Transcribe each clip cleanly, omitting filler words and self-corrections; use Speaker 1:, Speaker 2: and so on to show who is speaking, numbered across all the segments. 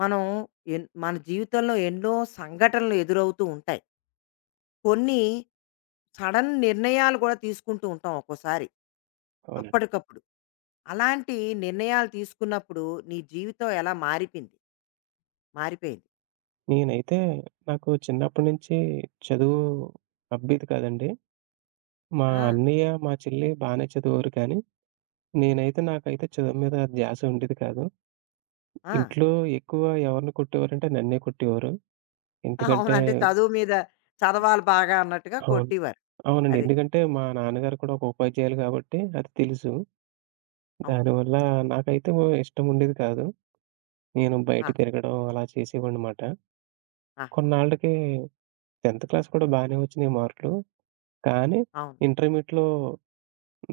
Speaker 1: మనం మన జీవితంలో ఎన్నో సంఘటనలు ఎదురవుతూ ఉంటాయి. కొన్ని సడన్ నిర్ణయాలు కూడా తీసుకుంటూ ఉంటాం ఒక్కోసారి.
Speaker 2: అవునండి.
Speaker 1: అప్పటికప్పుడు. అలాంటి నిర్ణయాలు తీసుకున్నప్పుడు నీ జీవితం ఎలా మారిపింది? మారిపోయింది?
Speaker 2: నేనైతే నాకు చిన్నప్పటి నుంచి చదువు అబ్బేది కాదండి. మా
Speaker 1: ఆ!
Speaker 2: అన్నయ్య, మా చెల్లి బానే చదివారు కానీ, నాకైతే చదువు మీద ధ్యాస ఉండేది కాదు.
Speaker 1: ఆ!
Speaker 2: ఇంట్లో ఎక్కువ ఎవరిని కొట్టేవారంటే నన్నే కొట్టేవారు.
Speaker 1: అవును.
Speaker 2: ఎందుకంటే
Speaker 1: అంటే చదువు మీద చదవాలి బాగా అన్నట్టుగా
Speaker 2: అవును.
Speaker 1: కొట్టేవారు.
Speaker 2: అవునండి.
Speaker 1: అది.
Speaker 2: ఎందుకంటే మా నాన్నగారు కూడా ఒక ఉపాధ్యాయులు కాబట్టి అది తెలుసు.
Speaker 1: అవును.
Speaker 2: దానివల్ల నాకైతే ఓ ఇష్టం ఉండేది కాదు. నేను బయట
Speaker 1: ఆ!
Speaker 2: తిరగడం అలా చేసేవాడినమాట.
Speaker 1: ఆహా!
Speaker 2: కొన్నాళ్ళకి 10థ్ క్లాస్ కూడా బానే వచ్చినాయి మార్కులు. కానీ
Speaker 1: అవును.
Speaker 2: ఇంటర్మీడియేట్‌లో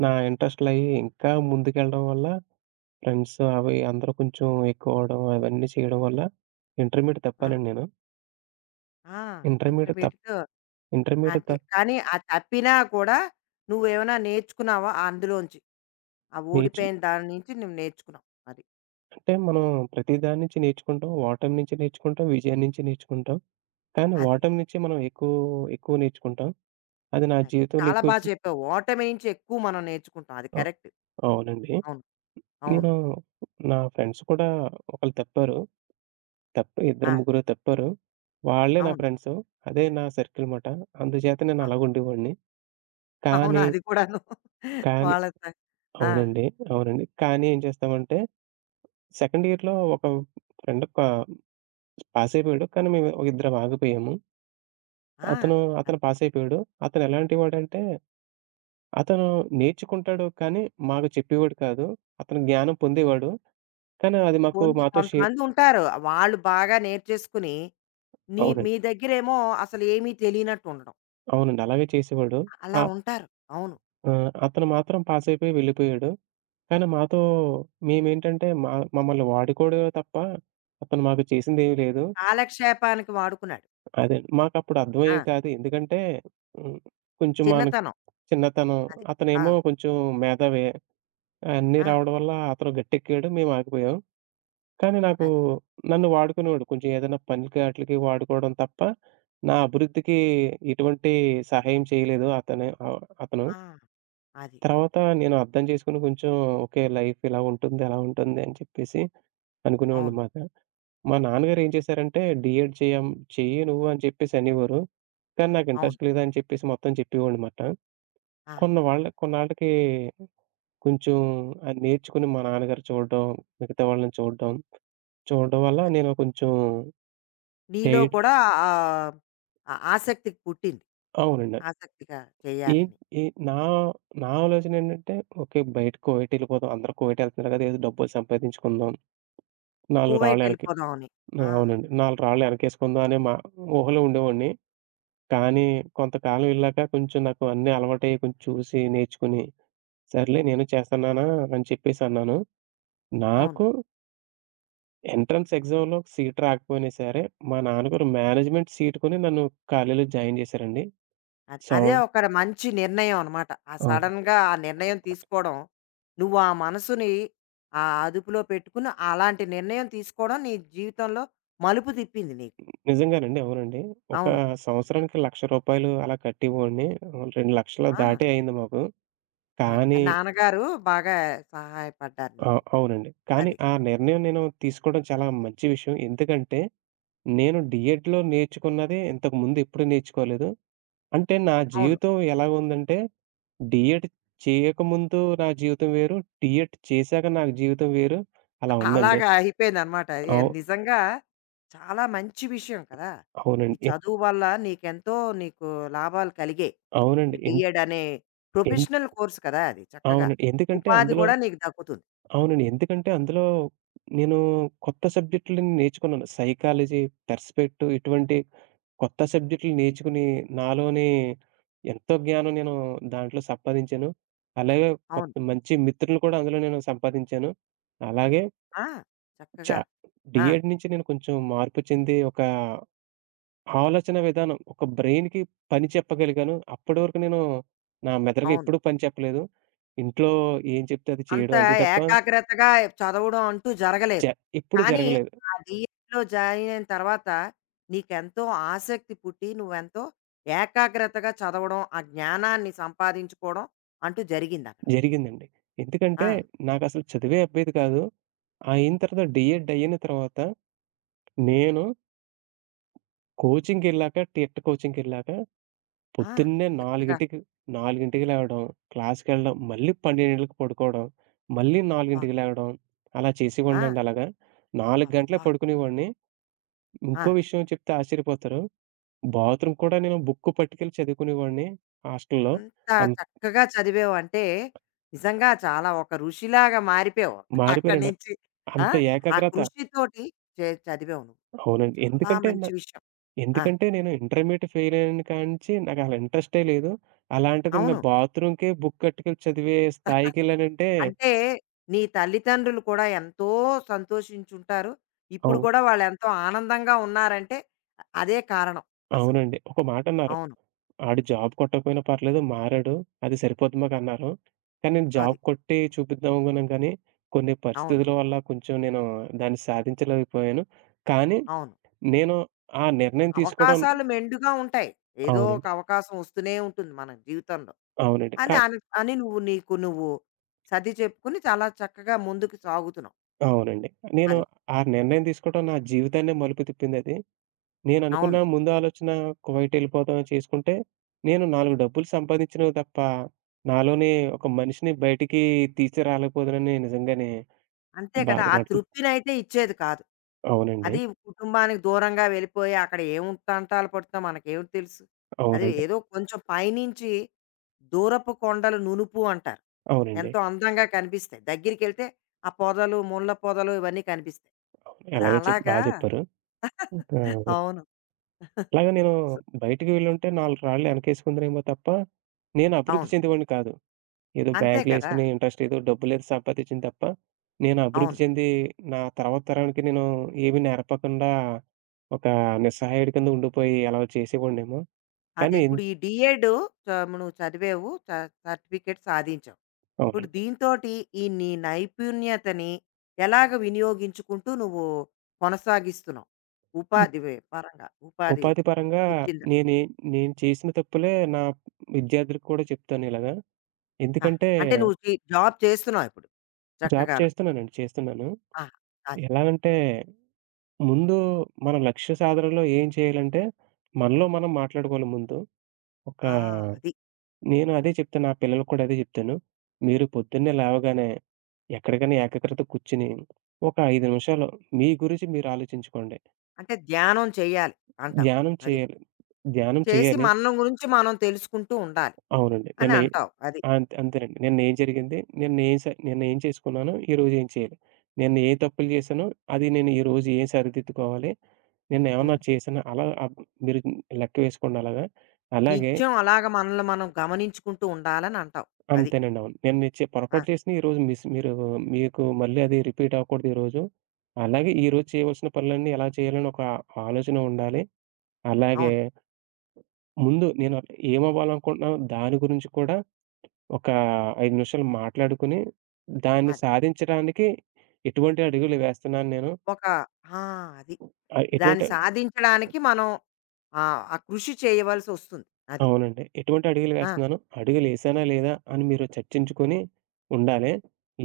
Speaker 2: నా ఇంట్రెస్ట్‌లయ్యి ఇంకా ముందుకెళ్ళడం వల్ల ఫ్రెండ్స్ అవి అందరూ కొంచెం ఎక్కువ అవ్వడం అవన్నీ చేయడం వల్ల ఇంటర్మీడియేట్
Speaker 1: ఆ!
Speaker 2: తప్పానండి నేను.
Speaker 1: ఆ!
Speaker 2: ఇంటర్మీడియేట్ తప్
Speaker 1: ఇంటర్మీడియేట్
Speaker 2: ఇంటర్మీడియేట్ త
Speaker 1: అంటే కానీ, అది తప్పినా కూడా నువ్వేమైనా నేర్చుకున్నావా అందులోంచి? ఆ
Speaker 2: నేర్చు
Speaker 1: ఓడిపోయిన దాని నుంచి నువ్వు నేర్చుకున్నావు. అది.
Speaker 2: అంటే మనం ప్రతి దాని నుంచి నేర్చుకుంటాం. ఓటమి నుంచి నేర్చుకుంటాం. విజయం నుంచి నేర్చుకుంటాం. కానీ
Speaker 1: అది.
Speaker 2: ఓటమి నుంచి మనం ఎక్కువ ఎక్కువ నేర్చుకుంటాం. అది నా
Speaker 1: అది.
Speaker 2: జీవితంలో
Speaker 1: చాలా
Speaker 2: ఎక్కువ
Speaker 1: బా
Speaker 2: వచ్చి
Speaker 1: చెప్పావు. ఓటమి నుంచి ఎక్కువ మనం నేర్చుకుంటాం. అది
Speaker 2: అ
Speaker 1: కరెక్ట్.
Speaker 2: అవునండి.
Speaker 1: అవును. అవును.
Speaker 2: నేను నా ఫ్రెండ్స్ కూడా ఒకళ్ళు తప్పారు. తప్పి ఇద్దరు,
Speaker 1: ఆ!
Speaker 2: ముగ్గురు తప్పారు. వాళ్ళే నా
Speaker 1: అవును.
Speaker 2: ఫ్రెండ్సు. అదే నా సర్కిల్ మాట. అందుచేత నేను
Speaker 1: అవును.
Speaker 2: అలాగుండేవాడిని.
Speaker 1: అవును.
Speaker 2: కానీ,
Speaker 1: అది కూడాను.
Speaker 2: కానీ
Speaker 1: వాళ్ళతో ఆ!
Speaker 2: అవునండి. అవునండి. కానీ ఏం చేస్తామంటే, సెకండ్ ఇయర్‌లో ఒక ఫ్రెండ్ పాస్ అయిపోయాడు. కానీ మేము ఒక ఇద్దరం ఆగిపోయాము.
Speaker 1: ఆ!
Speaker 2: అతను,
Speaker 1: అది.
Speaker 2: అతను పాస్ అయిపోయాడు. అతను ఎలాంటి వాడంటే, అతను నేర్చుకుంటాడు కానీ మాకు చెప్పేవాడు కాదు. అతను జ్ఞానం పొందేవాడు. కానీ అది
Speaker 1: పొంది
Speaker 2: మాతో షేర్
Speaker 1: కొంతమందుంటారు. వాళ్ళు బాగా నేర్చేసుకుని,
Speaker 2: అవునండి.
Speaker 1: మీ దగ్గరేమో అసలు ఏమీ తెలియనట్టు ఉండడం.
Speaker 2: అవునండి. అలాగే చేసేవాడు.
Speaker 1: అలా
Speaker 2: ఆ!
Speaker 1: ఉంటారు. అవును.
Speaker 2: ఆహ్, అతను మాత్రం పాస్ అయిపోయి వెళ్ళిపోయాడు. కానీ మాతో మేమేంటంటే మమ్మల్ని వాడుకోవడమే తప్ప అతను మాకు చేసిందేమీ లేదు.
Speaker 1: కాలక్షేపానికి వాడుకున్నాడు.
Speaker 2: అదేండి. మాకప్పుడు
Speaker 1: ఆ!
Speaker 2: అర్థమయ్యేది కాదు. ఎందుకంటే హ్మ్. కొంచెం మనకి
Speaker 1: చిన్నతనం.
Speaker 2: చిన్నతనం.
Speaker 1: అది. ఆ!
Speaker 2: అతనేమో కొంచెం మేధావి. అన్నీ
Speaker 1: ఆ!
Speaker 2: రావడం వల్ల అతను గట్టెక్కాడు. మేము ఆగిపోయాం. కానీ నాకు
Speaker 1: అది.
Speaker 2: నన్ను వాడుకునేవాడు. కొంచెం ఏదైనా పనికి ఆటిలకి వాడుకోవడం తప్ప నా అభివృద్ధికి ఎటువంటి సహాయం చేయలేదు అతను.
Speaker 1: ఆ! అది.
Speaker 2: తర్వాత నేను అర్థం చేసుకొని కొంచెం ఓకే. లైఫ్ ఇలా ఉంటుంది, అలా ఉంటుంది అని చెప్పేసి
Speaker 1: అవును.
Speaker 2: అనుకునేవాడినమాట. మా నాన్నగారు ఏం చేశారంటే, డీఎడ్ చెయ్యం చెయ్యి నువ్వు అని చెప్పేసి అనేవారు. కానీ నాకు
Speaker 1: అవును.
Speaker 2: ఇంట్రెస్ట్ లేదు అని చెప్పేసి మొత్తం చెప్పేవాడినమాట. కొన్ని
Speaker 1: ఆహాహా!
Speaker 2: వాళ్ళ కొన్నాళ్ళకి కొంచెం అది నేర్చుకుని మా నాన్నగారు చూడడం, మిగతా వాళ్ళని చూడడం, చూడడం వల్ల నేను కొంచెం
Speaker 1: నీలో
Speaker 2: ఎయిట్
Speaker 1: కూడా ఆ ఆ ఆసక్తి పుట్టింది.
Speaker 2: అవునండి.
Speaker 1: ఆసక్తిగా
Speaker 2: ఏ
Speaker 1: చేయాలని.
Speaker 2: ఏ నా నా ఆలోచన ఏంటంటే, ఓకే బయటకి కువైటెళ్ళిపోదాం. అందరూ కువైటెళ్తున్నారు కదా! ఏదో డబ్బులు సంపాదించుకుందాం. నాలుగు రాళ్ళు
Speaker 1: కువైట్
Speaker 2: ఎనక్కి
Speaker 1: వెళ్ళిపోదాం అని. ఆ!
Speaker 2: అవునండి. నాలుగు రాళ్ళు ఎనకేసుకుందాం అనే మా ఊహలో ఉండేవాడిని. కానీ కొంతకాలం ఎళ్ళాక కొంచెం నాకు అన్నీ అలవాటయ్యి కొంచెం చూసి నేర్చుకుని, సర్లే నేను చేస్తాను నాన్న అని చెప్పేసన్నాను.
Speaker 1: అవును.
Speaker 2: నాకు ఎంట్రన్స్ ఎగ్జామ్‌లో సీట్ రాకపోయినా సరే, మా నాన్నగారు మేనేజ్మెంట్ సీట్ కొని నన్ను కాలేజీలో జాయిన్ చేశారండి.
Speaker 1: అది
Speaker 2: సం
Speaker 1: అదే ఒక మంచి నిర్ణయం అనమాట. ఆ
Speaker 2: అవును.
Speaker 1: సడెన్‌గా ఆ నిర్ణయం తీసుకోవడం, నువ్వు ఆ మనసుని ఆ అదుపులో పెట్టుకుని అలాంటి నిర్ణయం తీసుకోవడం నీ జీవితంలో మలుపు తిప్పింది నీకు.
Speaker 2: నిజంగానండి. అవునండి. ఒక
Speaker 1: అవును.
Speaker 2: సంవత్సరానికి రూ. 1,00,000 అలా కట్టేవాడిని. ఆహ్, 2,00,000
Speaker 1: ఆ!
Speaker 2: దాటే అయింది మాకు.
Speaker 1: అది.
Speaker 2: కానీ
Speaker 1: నాన్నగారు బాగా సహాయపడ్డారు
Speaker 2: ఆ!
Speaker 1: నీకు.
Speaker 2: అవునండి. కానీ
Speaker 1: అది.
Speaker 2: ఆ నిర్ణయం నేను తీసుకోవడం చాలా మంచి విషయం. ఎందుకంటే నేను డీఎడ్‌లో నేర్చుకున్నదే ఇంతకుముందు ఎప్పుడు నేర్చుకోలేదు. అంటే నా
Speaker 1: అవును.
Speaker 2: జీవితం ఎలా ఉందంటే, డీఎడ్ చేయకముందు నా జీవితం వేరు. డీఎడ్ చేశాక నా జీవితం వేరు. అలా ఉందండి.
Speaker 1: అలాగా అయిపోయిందనమాట.
Speaker 2: అవు
Speaker 1: నిజంగా చాలా మంచి విషయం కదా! ఈ
Speaker 2: అవునండి.
Speaker 1: చదువు వల్ల నీకెంతో నీకు లాభాలు కలిగాయి. ఈ
Speaker 2: అవునండి. ఎన్
Speaker 1: డీఎడ్ అనే
Speaker 2: ఎన్
Speaker 1: ప్రొఫెషనల్ కోర్స్ కదా అది చక్కగా.
Speaker 2: అవునండి. ఎందుకంటే
Speaker 1: ఉపాధి
Speaker 2: అందులో
Speaker 1: కూడా నీకు దక్కుతుంది.
Speaker 2: అవునండి. ఎందుకంటే అందులో నేను కొత్త సబ్జెక్టులని నేర్చుకున్నాను. సైకాలజీ, పర్స్పెక్టివ్ ఇటువంటి కొత్త సబ్జెక్టులు నేర్చుకుని, నాలోని ఎంతో జ్ఞానం నేను దాంట్లో సంపాదించాను. అలాగే కొత్త
Speaker 1: అవును.
Speaker 2: మంచి మిత్రులు కూడా అందులో నేను సంపాదించాను. అలాగే
Speaker 1: ఆ!
Speaker 2: చ
Speaker 1: చక్కగా. ఆ!
Speaker 2: డీఎడ్ నుంచి నేను కొంచెం మార్పు చెంది, ఒక ఆలోచన విధానం, ఒక బ్రెయిన్‌కి పని చెప్పగలిగాను. అప్పటి వరకు నేను నా మెదడుకి
Speaker 1: అవును.
Speaker 2: ఎప్పుడూ పని చెప్పలేదు. ఇంట్లో ఏం చెప్తే అది
Speaker 1: అంత
Speaker 2: చేయడం అంతే తప్ప
Speaker 1: ఏకాగ్రతగా చదవడం అంటూ
Speaker 2: జ
Speaker 1: జరగలేదు.
Speaker 2: ఎప్పుడు
Speaker 1: కానీ
Speaker 2: జరగలేదు.
Speaker 1: ఆ డీఎడ్‌లో జాయిన్ అయిన తర్వాత నీకెంతో ఆసక్తి పుట్టి నువ్వెంతో ఏకాగ్రతగా చదవడం, ఆ జ్ఞానాన్ని సంపాదించుకోవడం అంటూ జరిగిందక్కడ.
Speaker 2: జరిగిందండి. ఎందుకంటే,
Speaker 1: ఆ!
Speaker 2: నాకసలు చదువే అబ్బేది కాదు. అయిన తర్వాత డీఎడ్ అయిన తర్వాత నేను కోచింగ్‌కెళ్ళాక
Speaker 1: ఆ!
Speaker 2: పొద్దున్నే
Speaker 1: చక్కగా.
Speaker 2: 4:00కి లేవడం, క్లాస్‌కెళ్ళడం, మళ్ళీ 12:00కి పడుకోవడం, మళ్ళీ
Speaker 1: అబ్బా!
Speaker 2: 4:00కి లేవడం అలా
Speaker 1: ఆ!
Speaker 2: చేసేవాడినండి అలాగా. 4 గంటలే
Speaker 1: అబ్బా!
Speaker 2: పడుకునేవాడిని.
Speaker 1: ఆ!
Speaker 2: ఇంకో విషయం చెప్తే ఆశ్చర్యపోతారు. బాత్రూమ్ కూడా నేను బుక్కు పట్టుకెళ్ళి చదువుకునేవాడిని హాస్టల్‌లో.
Speaker 1: అంత
Speaker 2: అన్
Speaker 1: చక్కగా చదివావంటే నిజంగా చాలా ఒక ఋషిలాగా మారిపోయావు. అక్కడి
Speaker 2: మారిపోయానండి.
Speaker 1: నుంచి ఆ!
Speaker 2: అంత
Speaker 1: ఆ
Speaker 2: ఏకాగ్రత
Speaker 1: కృషితోటి చదివావు నువ్వు.
Speaker 2: అవునండి.
Speaker 1: చాలా మంచి విషయం. ఆ!
Speaker 2: ఎందుకంటే నేను ఇంటర్మీడియేట్ ఫెయిల్ అయిన కాడ్నుంచి నాకసలు ఇంట్రెస్టే లేదు. అలాంటిది నేను
Speaker 1: అవును.
Speaker 2: బాత్రూమ్‌కే బుక్ కట్టుకెళ్ళి చదివే స్థాయికెళ్ళానంటే
Speaker 1: అంటే నీ తల్లిదండ్రులు కూడా ఎంతో సంతోషించుంటారు. ఇప్పుడు
Speaker 2: అవు
Speaker 1: కూడా వాళ్ళెంతో ఆనందంగా ఉన్నారంటే అదే కారణం అసలు.
Speaker 2: అవునండి. ఒక మాటన్నారు.
Speaker 1: అవును.
Speaker 2: "ఆడు జాబ్ కొట్టకపోయినా పర్లేదు మారాడు. అది సరిపోద్ది మాకన్నారు." కానీ నేను జాబ్
Speaker 1: అది.
Speaker 2: కొట్టి చూపిద్దాం అనుకున్నాను కానీ, కొన్ని
Speaker 1: అవును.
Speaker 2: పరిస్థితుల వల్ల కొంచెం నేను దాన్ని సాధించలేకపోయాను. కానీ
Speaker 1: అవును.
Speaker 2: నేను ఆ నిర్ణయం తీసుకోవడం
Speaker 1: అవకాశాలు మెండుగా ఉంటాయి. ఏదో ఒక
Speaker 2: అవునండి.
Speaker 1: అవకాశం వస్తూనే ఉంటుంది మన జీవితంలో.
Speaker 2: అవునండి.
Speaker 1: అని అని అని నువ్వు నీకు నువ్వు సర్ది చెప్పుకుని చాలా చక్కగా ముందుకు సాగుతున్నావు.
Speaker 2: అవునండి. నేను
Speaker 1: అది.
Speaker 2: ఆ నిర్ణయం తీసుకోవడం నా జీవితాన్నే మలుపు తిప్పిందది. నేననుకున్న
Speaker 1: అవును.
Speaker 2: ముందు ఆలోచన కువైటెళ్ళిపోదాం చేసుకుంటే, నేను 4 డబ్బులు సంపాదించినవి తప్ప, నాలోని ఒక మనిషిని బయటికి తీసుకురాలేకపోదునని నిజంగానే
Speaker 1: అంతే కదా! ఆ
Speaker 2: బాధపడుతున్నా.
Speaker 1: తృప్తినైతే ఇచ్చేది కాదు.
Speaker 2: అవునండి.
Speaker 1: అది కుటుంబానికి దూరంగా వెళ్ళిపోయి అక్కడ ఏమి తంటాలు పడుతాం మనకేం తెలుసు. అది
Speaker 2: అవునండి.
Speaker 1: ఏదో కొంచెం పైనుంచి దూరపు కొండలు నునుపు అంటారు.
Speaker 2: అవునండి.
Speaker 1: ఎంతో అందంగా కనిపిస్తాయి. దగ్గరికెళ్తే ఆ పొదలు, ముళ్ళ పొదలు ఇవన్నీ కనిపిస్తాయి.
Speaker 2: అవును.
Speaker 1: అది
Speaker 2: ఎలాగో చెప్ బా
Speaker 1: అలాగా
Speaker 2: చెప్పారు. ఆ!
Speaker 1: అవును.
Speaker 2: అలాగే నేను
Speaker 1: సో
Speaker 2: బయటికి వెళ్ళుంటే 4 రాళ్ళు వెనకేసుకుందునేమో తప్ప, నేను అభివృద్ధి
Speaker 1: అవును.
Speaker 2: చెందేవాడిని కాదు. ఏదో
Speaker 1: అంతే
Speaker 2: బ్యాంక్‌లో
Speaker 1: కదా!
Speaker 2: ఎసుకునే ఇంట్రెస్ట్ ఏదో డబ్బులేదో సంపాదించింది తప్ప, నేను అభివృద్ధి
Speaker 1: అవును.
Speaker 2: చెంది నా తర్వాత తరానికి నేను ఏమి నేర్పకుండా ఒక నిస్సహాయుడి కింద ఉండిపోయి అలా చేసేవాడినేమో.
Speaker 1: అదే
Speaker 2: కానీ
Speaker 1: ఇప్పుడు ఈ డిఎడ్ నువ్వు చదివావు స- సర్టిఫికేట్ సాధించావు ఇప్పుడు
Speaker 2: అవునండి.
Speaker 1: దీంతోటి ఈ నీ నైపుణ్యతని ఎలాగ వినియోగించుకుంటూ నువ్వు కొనసాగిస్తున్నావు
Speaker 2: ఉ-
Speaker 1: ఉపాధి వే- పరంగా ఉపాధి
Speaker 2: ఉపాధి పరంగా
Speaker 1: ఇచ్చింది
Speaker 2: నేనే నేను చేసిన తప్పులే నా విద్యార్థులకు కూడా చెప్తాను ఇలాగా.
Speaker 1: ఆ,
Speaker 2: ఎందుకంటే
Speaker 1: అంటే నువ్వు చే- జాబ్ చేస్తున్నావు ఇప్పుడు
Speaker 2: జాబ్
Speaker 1: చక్కగాను
Speaker 2: చేస్తున్నానండి. చేస్తున్నాను.
Speaker 1: ఆ, అది
Speaker 2: ఎలాగంటే ముందు మన లక్ష్య సాధనలో ఏం చేయాలంటే మనలో మనం మాట్లాడుకోవాలి ముందు. ఒక
Speaker 1: ఆ, అది
Speaker 2: నేను అదే చెప్తాను. నా పిల్లలకి కూడా అదే చెప్తాను. మీరు పొద్దున్నే లేవగానే ఎక్కడికైనా ఏకాగ్రతతో కూర్చొని ఒక 5 నిమిషాలు మీ గురించి మీరు ఆలోచించుకోండి.
Speaker 1: అంటే ధ్యానం చేయాలి అంటావు
Speaker 2: ధ్యానం
Speaker 1: అది
Speaker 2: చేయాలి. ధ్యానం
Speaker 1: చేసి
Speaker 2: చేయాలి.
Speaker 1: మనం గురించి మనం తెలుసుకుంటూ ఉండాలి
Speaker 2: అవునండి.
Speaker 1: అని
Speaker 2: నిన్న ఏ
Speaker 1: అంటావు అది
Speaker 2: అంతేనండి. నిన్న ఏం జరిగింది? నిన్న ఏం చేసుకున్నాను? ఈరోజు ఏం చేయాలి? నిన్న ఏ తప్పులు చేశానో, అది నేను ఈరోజు ఏం సరిదిద్దుకోవాలి? నిన్న ఏమన్నా
Speaker 1: ఉమ్.
Speaker 2: చేశానా? అలా అబ్ మీరు లెక్క వేసుకోండి అలాగా. అలాగే
Speaker 1: నిత్యం అలాగ మనల్ని మనం గమనించుకుంటూ ఉండాలని అంటావు అది
Speaker 2: అంతేనండి. అవును. మీరు పొరపాటు చేసినా ఈరోజు మీరు మీకు మళ్ళీ అది రిపీట్ అవ్వకూడదు ఈరోజు. అలాగే ఈరోజు చేయవలసిన పనులన్నీ ఎలా చేయాలని ఒక ఆలోచన ఉండాలి. అలాగే
Speaker 1: అవును.
Speaker 2: ముందు నేను ఏమవ్వాలనుకుంటున్నానో దాని గురించి కూడా ఒక 5 నిమిషాలు మాట్లాడుకొని, దాన్ని
Speaker 1: అది.
Speaker 2: సాధించడానికి ఎటువంటి అడుగులు వేస్తున్నాను నేను.
Speaker 1: ఒక ఆ! అది.
Speaker 2: ఆహ్,
Speaker 1: దాన్ని
Speaker 2: ఎటువంటి
Speaker 1: సాధించడానికి మనం ఆహ్, ఆ కృషి చేయవలసొస్తుంది. అది.
Speaker 2: అవునండి. ఎటువంటి అడుగులు
Speaker 1: ఆ!
Speaker 2: వేస్తున్నాను, అడుగులేసానా లేదా అని మీరు చర్చించుకొని ఉండాలి.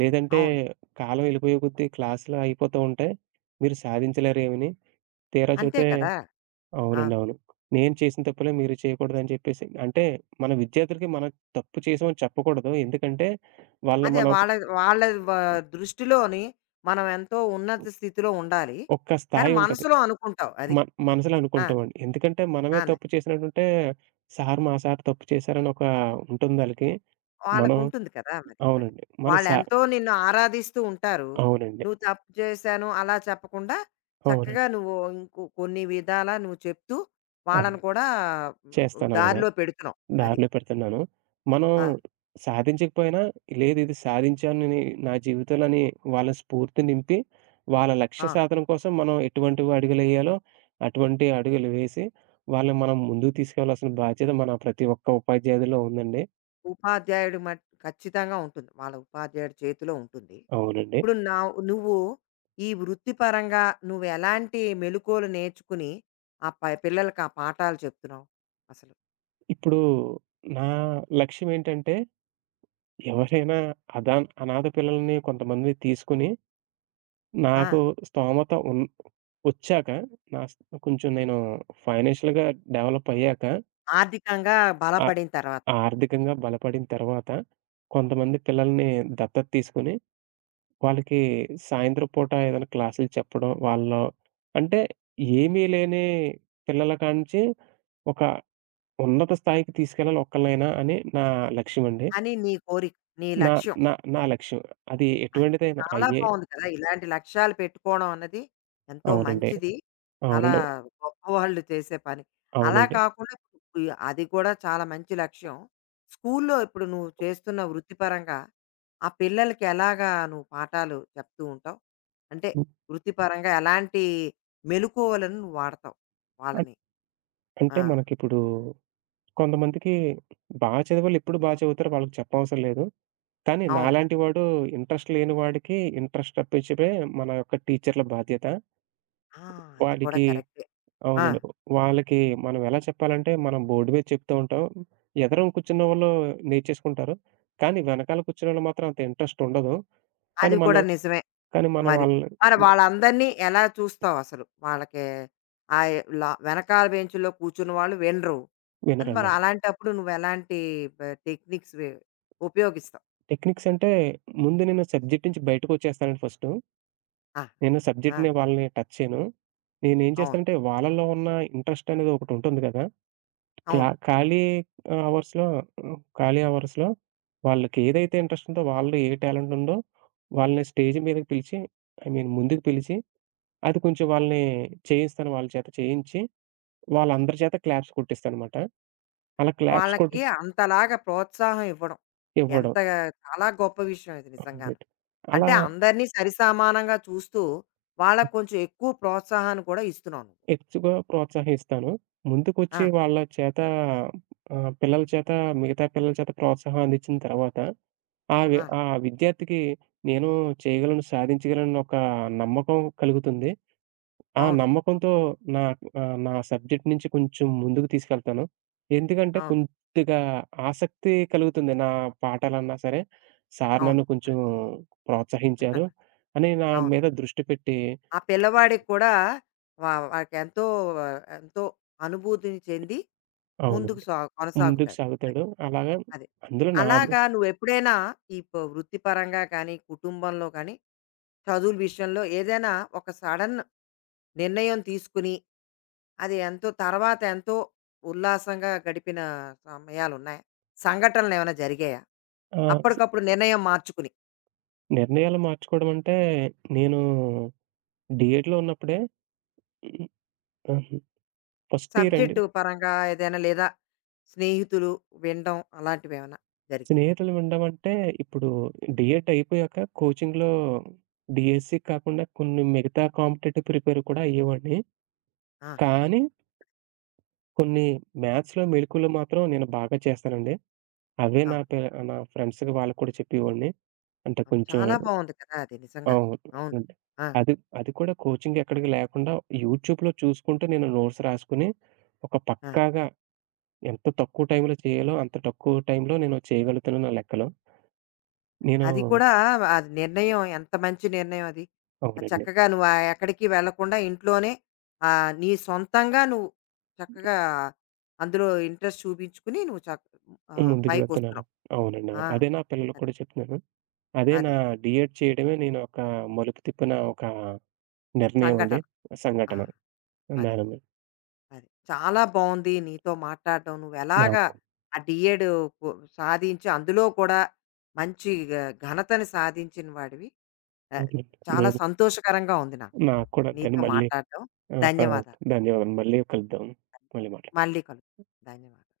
Speaker 2: లేదంటే
Speaker 1: అవును.
Speaker 2: కాలం ఎళ్ళిపోయే కొద్దీ క్లాసులు అయిపోతూ ఉంటాయి. మీరు సాధించలేరు ఏమిని. తీరా
Speaker 1: అంతే
Speaker 2: చూతే
Speaker 1: కదా!
Speaker 2: అవునండి.
Speaker 1: అవును.
Speaker 2: అవును. నేను చేసిన తప్పులే మీరు చేయకూడదని చెప్పేసి అంటే మన విద్యార్థులకి మనం తప్పు చేసామని చెప్పకూడదు. ఎందుకంటే వాళ్ళు
Speaker 1: అదే
Speaker 2: మనం
Speaker 1: వాళ్ళ వాళ్ళ వ దృష్టిలోని మనం ఎంతో ఉన్నత స్థితిలో ఉండాలి.
Speaker 2: ఒక్క
Speaker 1: కానీ
Speaker 2: స్థాయి ఉంటది.
Speaker 1: మనసులో అనుకుంటావు. అది.
Speaker 2: మ మనసులో
Speaker 1: ఆ!
Speaker 2: అనుకుంటామండి. ఎందుకంటే మనమే
Speaker 1: ఆ!
Speaker 2: తప్పు చేసినట్టుంటే మా సార్ తప్పు చేశారని ఒక ఉంటుందాళ్ళకి. మనం
Speaker 1: వాళ్ళకుంటుంది కదా! మరి వాళ్ళు.
Speaker 2: అవునండి. మన సా
Speaker 1: వాళ్ళెంతో నిన్ను ఆరాధిస్తూ ఉంటారు.
Speaker 2: అవునండి.
Speaker 1: నువ్వు తప్పు చేశాను అలా చెప్పకుండా, చక్కగా
Speaker 2: అవునండి.
Speaker 1: నువ్వు ఇంకో కొన్ని విధాలా నువ్వు చెప్తూ,
Speaker 2: అవును.
Speaker 1: వాళ్ళని కూడా మ్,
Speaker 2: చేస్తానలాగా.
Speaker 1: దారిలో పెడుతున్నావు. అది.
Speaker 2: దారిలో పెడుతున్నాను. మనం
Speaker 1: ఆ!
Speaker 2: సాధించకపోయినా లేదు ఇది సాధించానని నా జీవితంలోని వాళ్ళ స్ఫూర్తి నింపి, వాళ్ళ లక్ష్య
Speaker 1: ఆ!
Speaker 2: సాధన కోసం మనం ఎటువంటి అడుగులెయ్యాలో అటువంటి అడుగులు వేసి, వాళ్ళని మనం ముందుకు తీసుకెళ్లాల్సిన బాధ్యత మన ప్రతి ఒక్క ఉపాధ్యాయుడిలో ఉందండి.
Speaker 1: ఉపాధ్యాయుడు మట్ ఖచ్చితంగా ఉంటుంది. వాళ్ళ ఉపాధ్యాయుడి చేతిలో ఉంటుంది.
Speaker 2: అవునండి.
Speaker 1: ఇప్పుడు నావ్ నువ్వు ఈ వృత్తిపరంగా నువ్వెలాంటి మెళకువలు నేర్చుకుని, ఆ పిల్లలకి ఆ పాఠాలు చెప్తున్నావు అసలు?
Speaker 2: ఇప్పుడు నా లక్ష్యం ఏంటంటే ఎవరైనా అనాథ పిల్లల్ని కొంతమందిని తీసుకొని
Speaker 1: ఆ!
Speaker 2: నాకు స్తోమత ఉన్ ఒచ్చాక నా స్ కొంచెం నేను ఫైనాన్షియల్‌గా డెవలప్ అయ్యాక,
Speaker 1: ఆర్థికంగా
Speaker 2: ఆ
Speaker 1: బలపడిన తర్వాత.
Speaker 2: ఆర్థికంగా బలపడిన తర్వాత, కొంతమంది పిల్లల్ని దత్తత తీసుకొని, వాళ్ళకి సాయంత్రం పూట ఏదైనా క్లాసులు చెప్పడం. వాళ్ళలో అంటే ఏమీ లేని పిల్లల కాంచి ఒక ఉన్నత స్థాయికి తీసుకెళ్ళాలి ఒక్కళ్ళనైనా అని నా లక్ష్యమండి.
Speaker 1: అని నీ కోరిక, నీ
Speaker 2: నా
Speaker 1: లక్ష్యం.
Speaker 2: నా నా లక్ష్యం. అది
Speaker 1: అది.
Speaker 2: ఎటువంటిదైనా
Speaker 1: చాలా
Speaker 2: అయ్యే
Speaker 1: బావుంది కదా! ఇలాంటి లక్ష్యాలు పెట్టుకోవడం అన్నది ఎంతో
Speaker 2: అవునండి.
Speaker 1: మంచిది. చాలా
Speaker 2: అవునండి.
Speaker 1: గొప్పవాళ్ళు చేసే పని. అలా
Speaker 2: అవునండి.
Speaker 1: కాకుండా ఇప్పుడు ఈ- అది కూడా చాలా మంచి లక్ష్యం. స్కూల్లో ఇప్పుడు నువ్వు చేస్తున్న వృత్తిపరంగా ఆ పిల్లలకి ఎలాగా నువ్వు పాఠాలు చెప్తూ ఉంటావు? అంటే
Speaker 2: హ్మ్.
Speaker 1: వృత్తిపరంగా ఎలాంటి మెలుకువలను నువ్వు వాడతావు వాళ్ళని? ఆ!
Speaker 2: అంటే మనకిప్పుడు కొంతమందికి బాగా చదివేవాళ్ళు ఎప్పుడు బాగా చదువుతారు వాళ్ళకి చెప్పవసరం లేదు. కానీ
Speaker 1: అవును.
Speaker 2: నాలాంటి వాడు ఇంట్రెస్ట్ లేని వాడికి ఇంట్రెస్ట్ రప్పించడమే మన యొక్క టీచర్ల బాధ్యత.
Speaker 1: ఆ! అది కూడా
Speaker 2: వాడికి
Speaker 1: కరెక్టే. ఆ!
Speaker 2: అవునండి. వాళ్ళకి మనం ఎలా చెప్పాలంటే మనం బోర్డు మీద చెప్తూ ఉంటాం. ఎదరం కూర్చున్నవాళ్ళు నేర్చేసుకుంటారు. కానీ వెనకాల కూర్చున్నోళ్ళు మాత్రం అంత ఇంట్రెస్ట్ ఉండదు. కానీ
Speaker 1: అది కూడా
Speaker 2: మనం
Speaker 1: నిజమే.
Speaker 2: కానీ మనం
Speaker 1: మరి.
Speaker 2: వాళ్ళని
Speaker 1: మరి వాళ్ళందరినీ ఎలా చూస్తావసలు? వాళ్ళకి ఆహ్, వెనకాల బెంచ్‌లో కూర్చున్న వాళ్ళు వినరు. అని
Speaker 2: వినరండి.
Speaker 1: మరి
Speaker 2: అవును.
Speaker 1: అలాంటప్పుడు నువ్వెలాంటి బ టెక్నిక్స్ ఉపయోగిస్తావు?
Speaker 2: టెక్నిక్స్ అంటే ముందు నేను సబ్జెక్ట్ నుంచి బయటకొచ్చేస్తానండి ఫస్టు.
Speaker 1: ఆ!
Speaker 2: నేను
Speaker 1: ఆ!
Speaker 2: సబ్జెక్ట్‌ని వాళ్ళని టచ్ చేయను. నేనేం
Speaker 1: అవును.
Speaker 2: చేస్తానంటే వాళ్ళలో ఉన్న ఇంట్రెస్ట్ అనేది ఒకటుంటుంది కదా!
Speaker 1: అవును.
Speaker 2: ఖాళీ అవర్స్‌లో ఖాళీ అవర్స్‌లో వాళ్ళకి ఏదైతే ఇంట్రెస్ట్ ఉందో, వాళ్ళలో ఏ టాలెంట్ ఉందో వాళ్ళని స్టేజ్ మీదకి పిలిచి ఐ మీన్ ముందుకు పిలిచి, అది కొంచెం వాళ్ళని చేయిస్తాను. వాళ్ళ చేత చేయించి, వాళ్ళందరి చేత క్లాప్స్ కొట్టిస్తాననమాట. అలా క్లాప్స్ కొట్టి
Speaker 1: వాళ్ళకి అంతలాగా ప్రోత్సాహం ఇవ్వడం.
Speaker 2: ఇవ్వడం.
Speaker 1: ఎంత చాలా గొప్ప విషయం ఇది
Speaker 2: అవునండి.
Speaker 1: నిజంగాను.
Speaker 2: అలా
Speaker 1: అంటే అందరినీ సరిసమానంగా చూస్తూ, వాళ్ళకి కొంచెం ఎక్కువ ప్రోత్సాహాన్ని కూడా ఇస్తున్నావు నువ్వు.
Speaker 2: ఎక్కువగా ప్రోత్సహిస్తాను.
Speaker 1: ఆ!
Speaker 2: ముందుకొచ్చి వాళ్ళ చేత పిల్లల చేత మిగతా పిల్లల చేత ప్రోత్సాహం అందించిన తర్వాత,
Speaker 1: ఆ!
Speaker 2: ఆ విద్యార్థికి నేను చేయగలను, సాధించగలను ఒక నమ్మకం కలుగుతుంది. ఆ
Speaker 1: అవును.
Speaker 2: నమ్మకంతో నా నా సబ్జెక్ట్ నుంచి కొంచెం ముందుకు తీసుకెళ్తాను. ఎందుకంటే
Speaker 1: అవును.
Speaker 2: కొద్దిగా ఆసక్తి కలుగుతుంది నా పాఠాలన్నా సరే. సార్
Speaker 1: అవును.
Speaker 2: నన్ను కొంచెం ప్రోత్సహించారు అని నా
Speaker 1: అవును.
Speaker 2: మీద దృష్టి పెట్టి
Speaker 1: ఆ పిల్లవాడికి కూడా వాడికి ఎంతో ఎంతో అనుభూతిని చెంది
Speaker 2: అవును.
Speaker 1: ముందుకు
Speaker 2: ముందుకు
Speaker 1: కొనసాగుతాడు. అది.
Speaker 2: సాగుతాడు. అలాగా
Speaker 1: అది.
Speaker 2: అందులో నాది
Speaker 1: అలాగా నువ్వెప్పుడైనా ఈ వృత్తిపరంగా కానీ, కుటుంబంలో కానీ, చదువుల విషయంలో ఏదైనా ఒక సడెన్ నిర్ణయం తీసుకుని, అది ఎంతో తర్వాత ఎంతో ఉల్లాసంగా గడిపిన సమయాలున్నాయా? సంఘటనలేమైనా జరిగాయా?
Speaker 2: ఆహ్, స్
Speaker 1: అప్పటికప్పుడు నిర్ణయం మార్చుకుని.
Speaker 2: నిర్ణయాలు మార్చుకోవడం అంటే నేను డీఎడ్‌లో ఉన్నప్పుడే ఆహ్, ఫస్ట్ ఇయర్ అండి.
Speaker 1: సబ్జెక్టు పరంగా ఏదైనా లేదా స్నేహితులు వినడం అలాంటివేమైనా జరిగాయా?
Speaker 2: స్నేహితులు ఉండడం అంటే ఇప్పుడు డీఎడ్ అయిపోయాక కోచింగ్‌లో డీఎస్సీ కాకుండా కొన్ని మిగతా కాంపిటేటివ్ ప్రిపేర్ కూడా అయ్యేవాడిని.
Speaker 1: ఆ!
Speaker 2: కానీ కొన్ని మ్యాథ్స్‌లో మెళకువలు మాత్రం నేను బాగా చేస్తానండి. అవే నా
Speaker 1: అవును.
Speaker 2: పె నా ఫ్రెండ్స్‌కి వాళ్ళకి కూడా చెప్పేవాడిని. అంటే
Speaker 1: అవును.
Speaker 2: కొంచెం
Speaker 1: చాలా బావుంది కదా! అది నిజంగా.
Speaker 2: అవును.
Speaker 1: అవును.
Speaker 2: అవునండి.
Speaker 1: ఆ!
Speaker 2: అది అది కూడా కోచింగ్ ఎక్కడికి లేకుండా యూట్యూబ్‌లో చూసుకుంటూ నేను నోట్స్ రాసుకొని, ఒక
Speaker 1: ఆ!
Speaker 2: పక్కాగా ఎంత తక్కువ టైంలో చేయాలో అంత తక్కువ టైంలో నేను చేయగలుగుతాను నా లెక్కలో. నేను
Speaker 1: అది కూడా అది నిర్ణయం ఎంత మంచి నిర్ణయం అది. ఆ
Speaker 2: అవునండి.
Speaker 1: చక్కగా నువ్వు ఆహ్, ఎక్కడికి వెళ్ళకుండా ఇంట్లోనే ఆహ్, నీ సొంతంగా నువ్వు చక్కగా అందులో ఇంట్రెస్ట్ చూపించుకుని నువ్వు చక్ ఆహ్,
Speaker 2: ముందుకు వెళ్తున్నాను.
Speaker 1: పైకొస్తున్నావు.
Speaker 2: అవునండి. అవును.
Speaker 1: ఆ!
Speaker 2: అదే నా పిల్లలకి
Speaker 1: అది.
Speaker 2: కూడా చెప్తున్నాను. అదే నా
Speaker 1: అదే.
Speaker 2: డీఎడ్ చేయడమే నేను ఒక మలుపు తిప్పిన ఒక నిర్ణయం అండి.
Speaker 1: సంఘటన. ఆ!
Speaker 2: సంఘటన.
Speaker 1: అది.
Speaker 2: దానివల్ల
Speaker 1: అది. చాలా బావుంది నీతో మాట్లాడడం. నువ్వెలాగా
Speaker 2: నాకు
Speaker 1: ఆ డీఎడ్ కు సాధించి అందులో కూడా మంచి ఘ ఘనతను సాధించిన వాడివి. ఆ!
Speaker 2: అవునండి.
Speaker 1: చాలా
Speaker 2: నేను
Speaker 1: సంతోషకరంగా ఉంది నాకు.
Speaker 2: నాకు కూడా అంతే అండి.
Speaker 1: నీతో
Speaker 2: మళ్ళీ
Speaker 1: మాట్లాడడం.
Speaker 2: ఆహా!
Speaker 1: ధన్యవాదాలు.
Speaker 2: ధన్యవాదాలు. మళ్ళీ కలుద్దాం. మళ్ళీ మాట్లాడదాం.
Speaker 1: మళ్ళీ కలుద్దాం. ధన్యవాదాలు.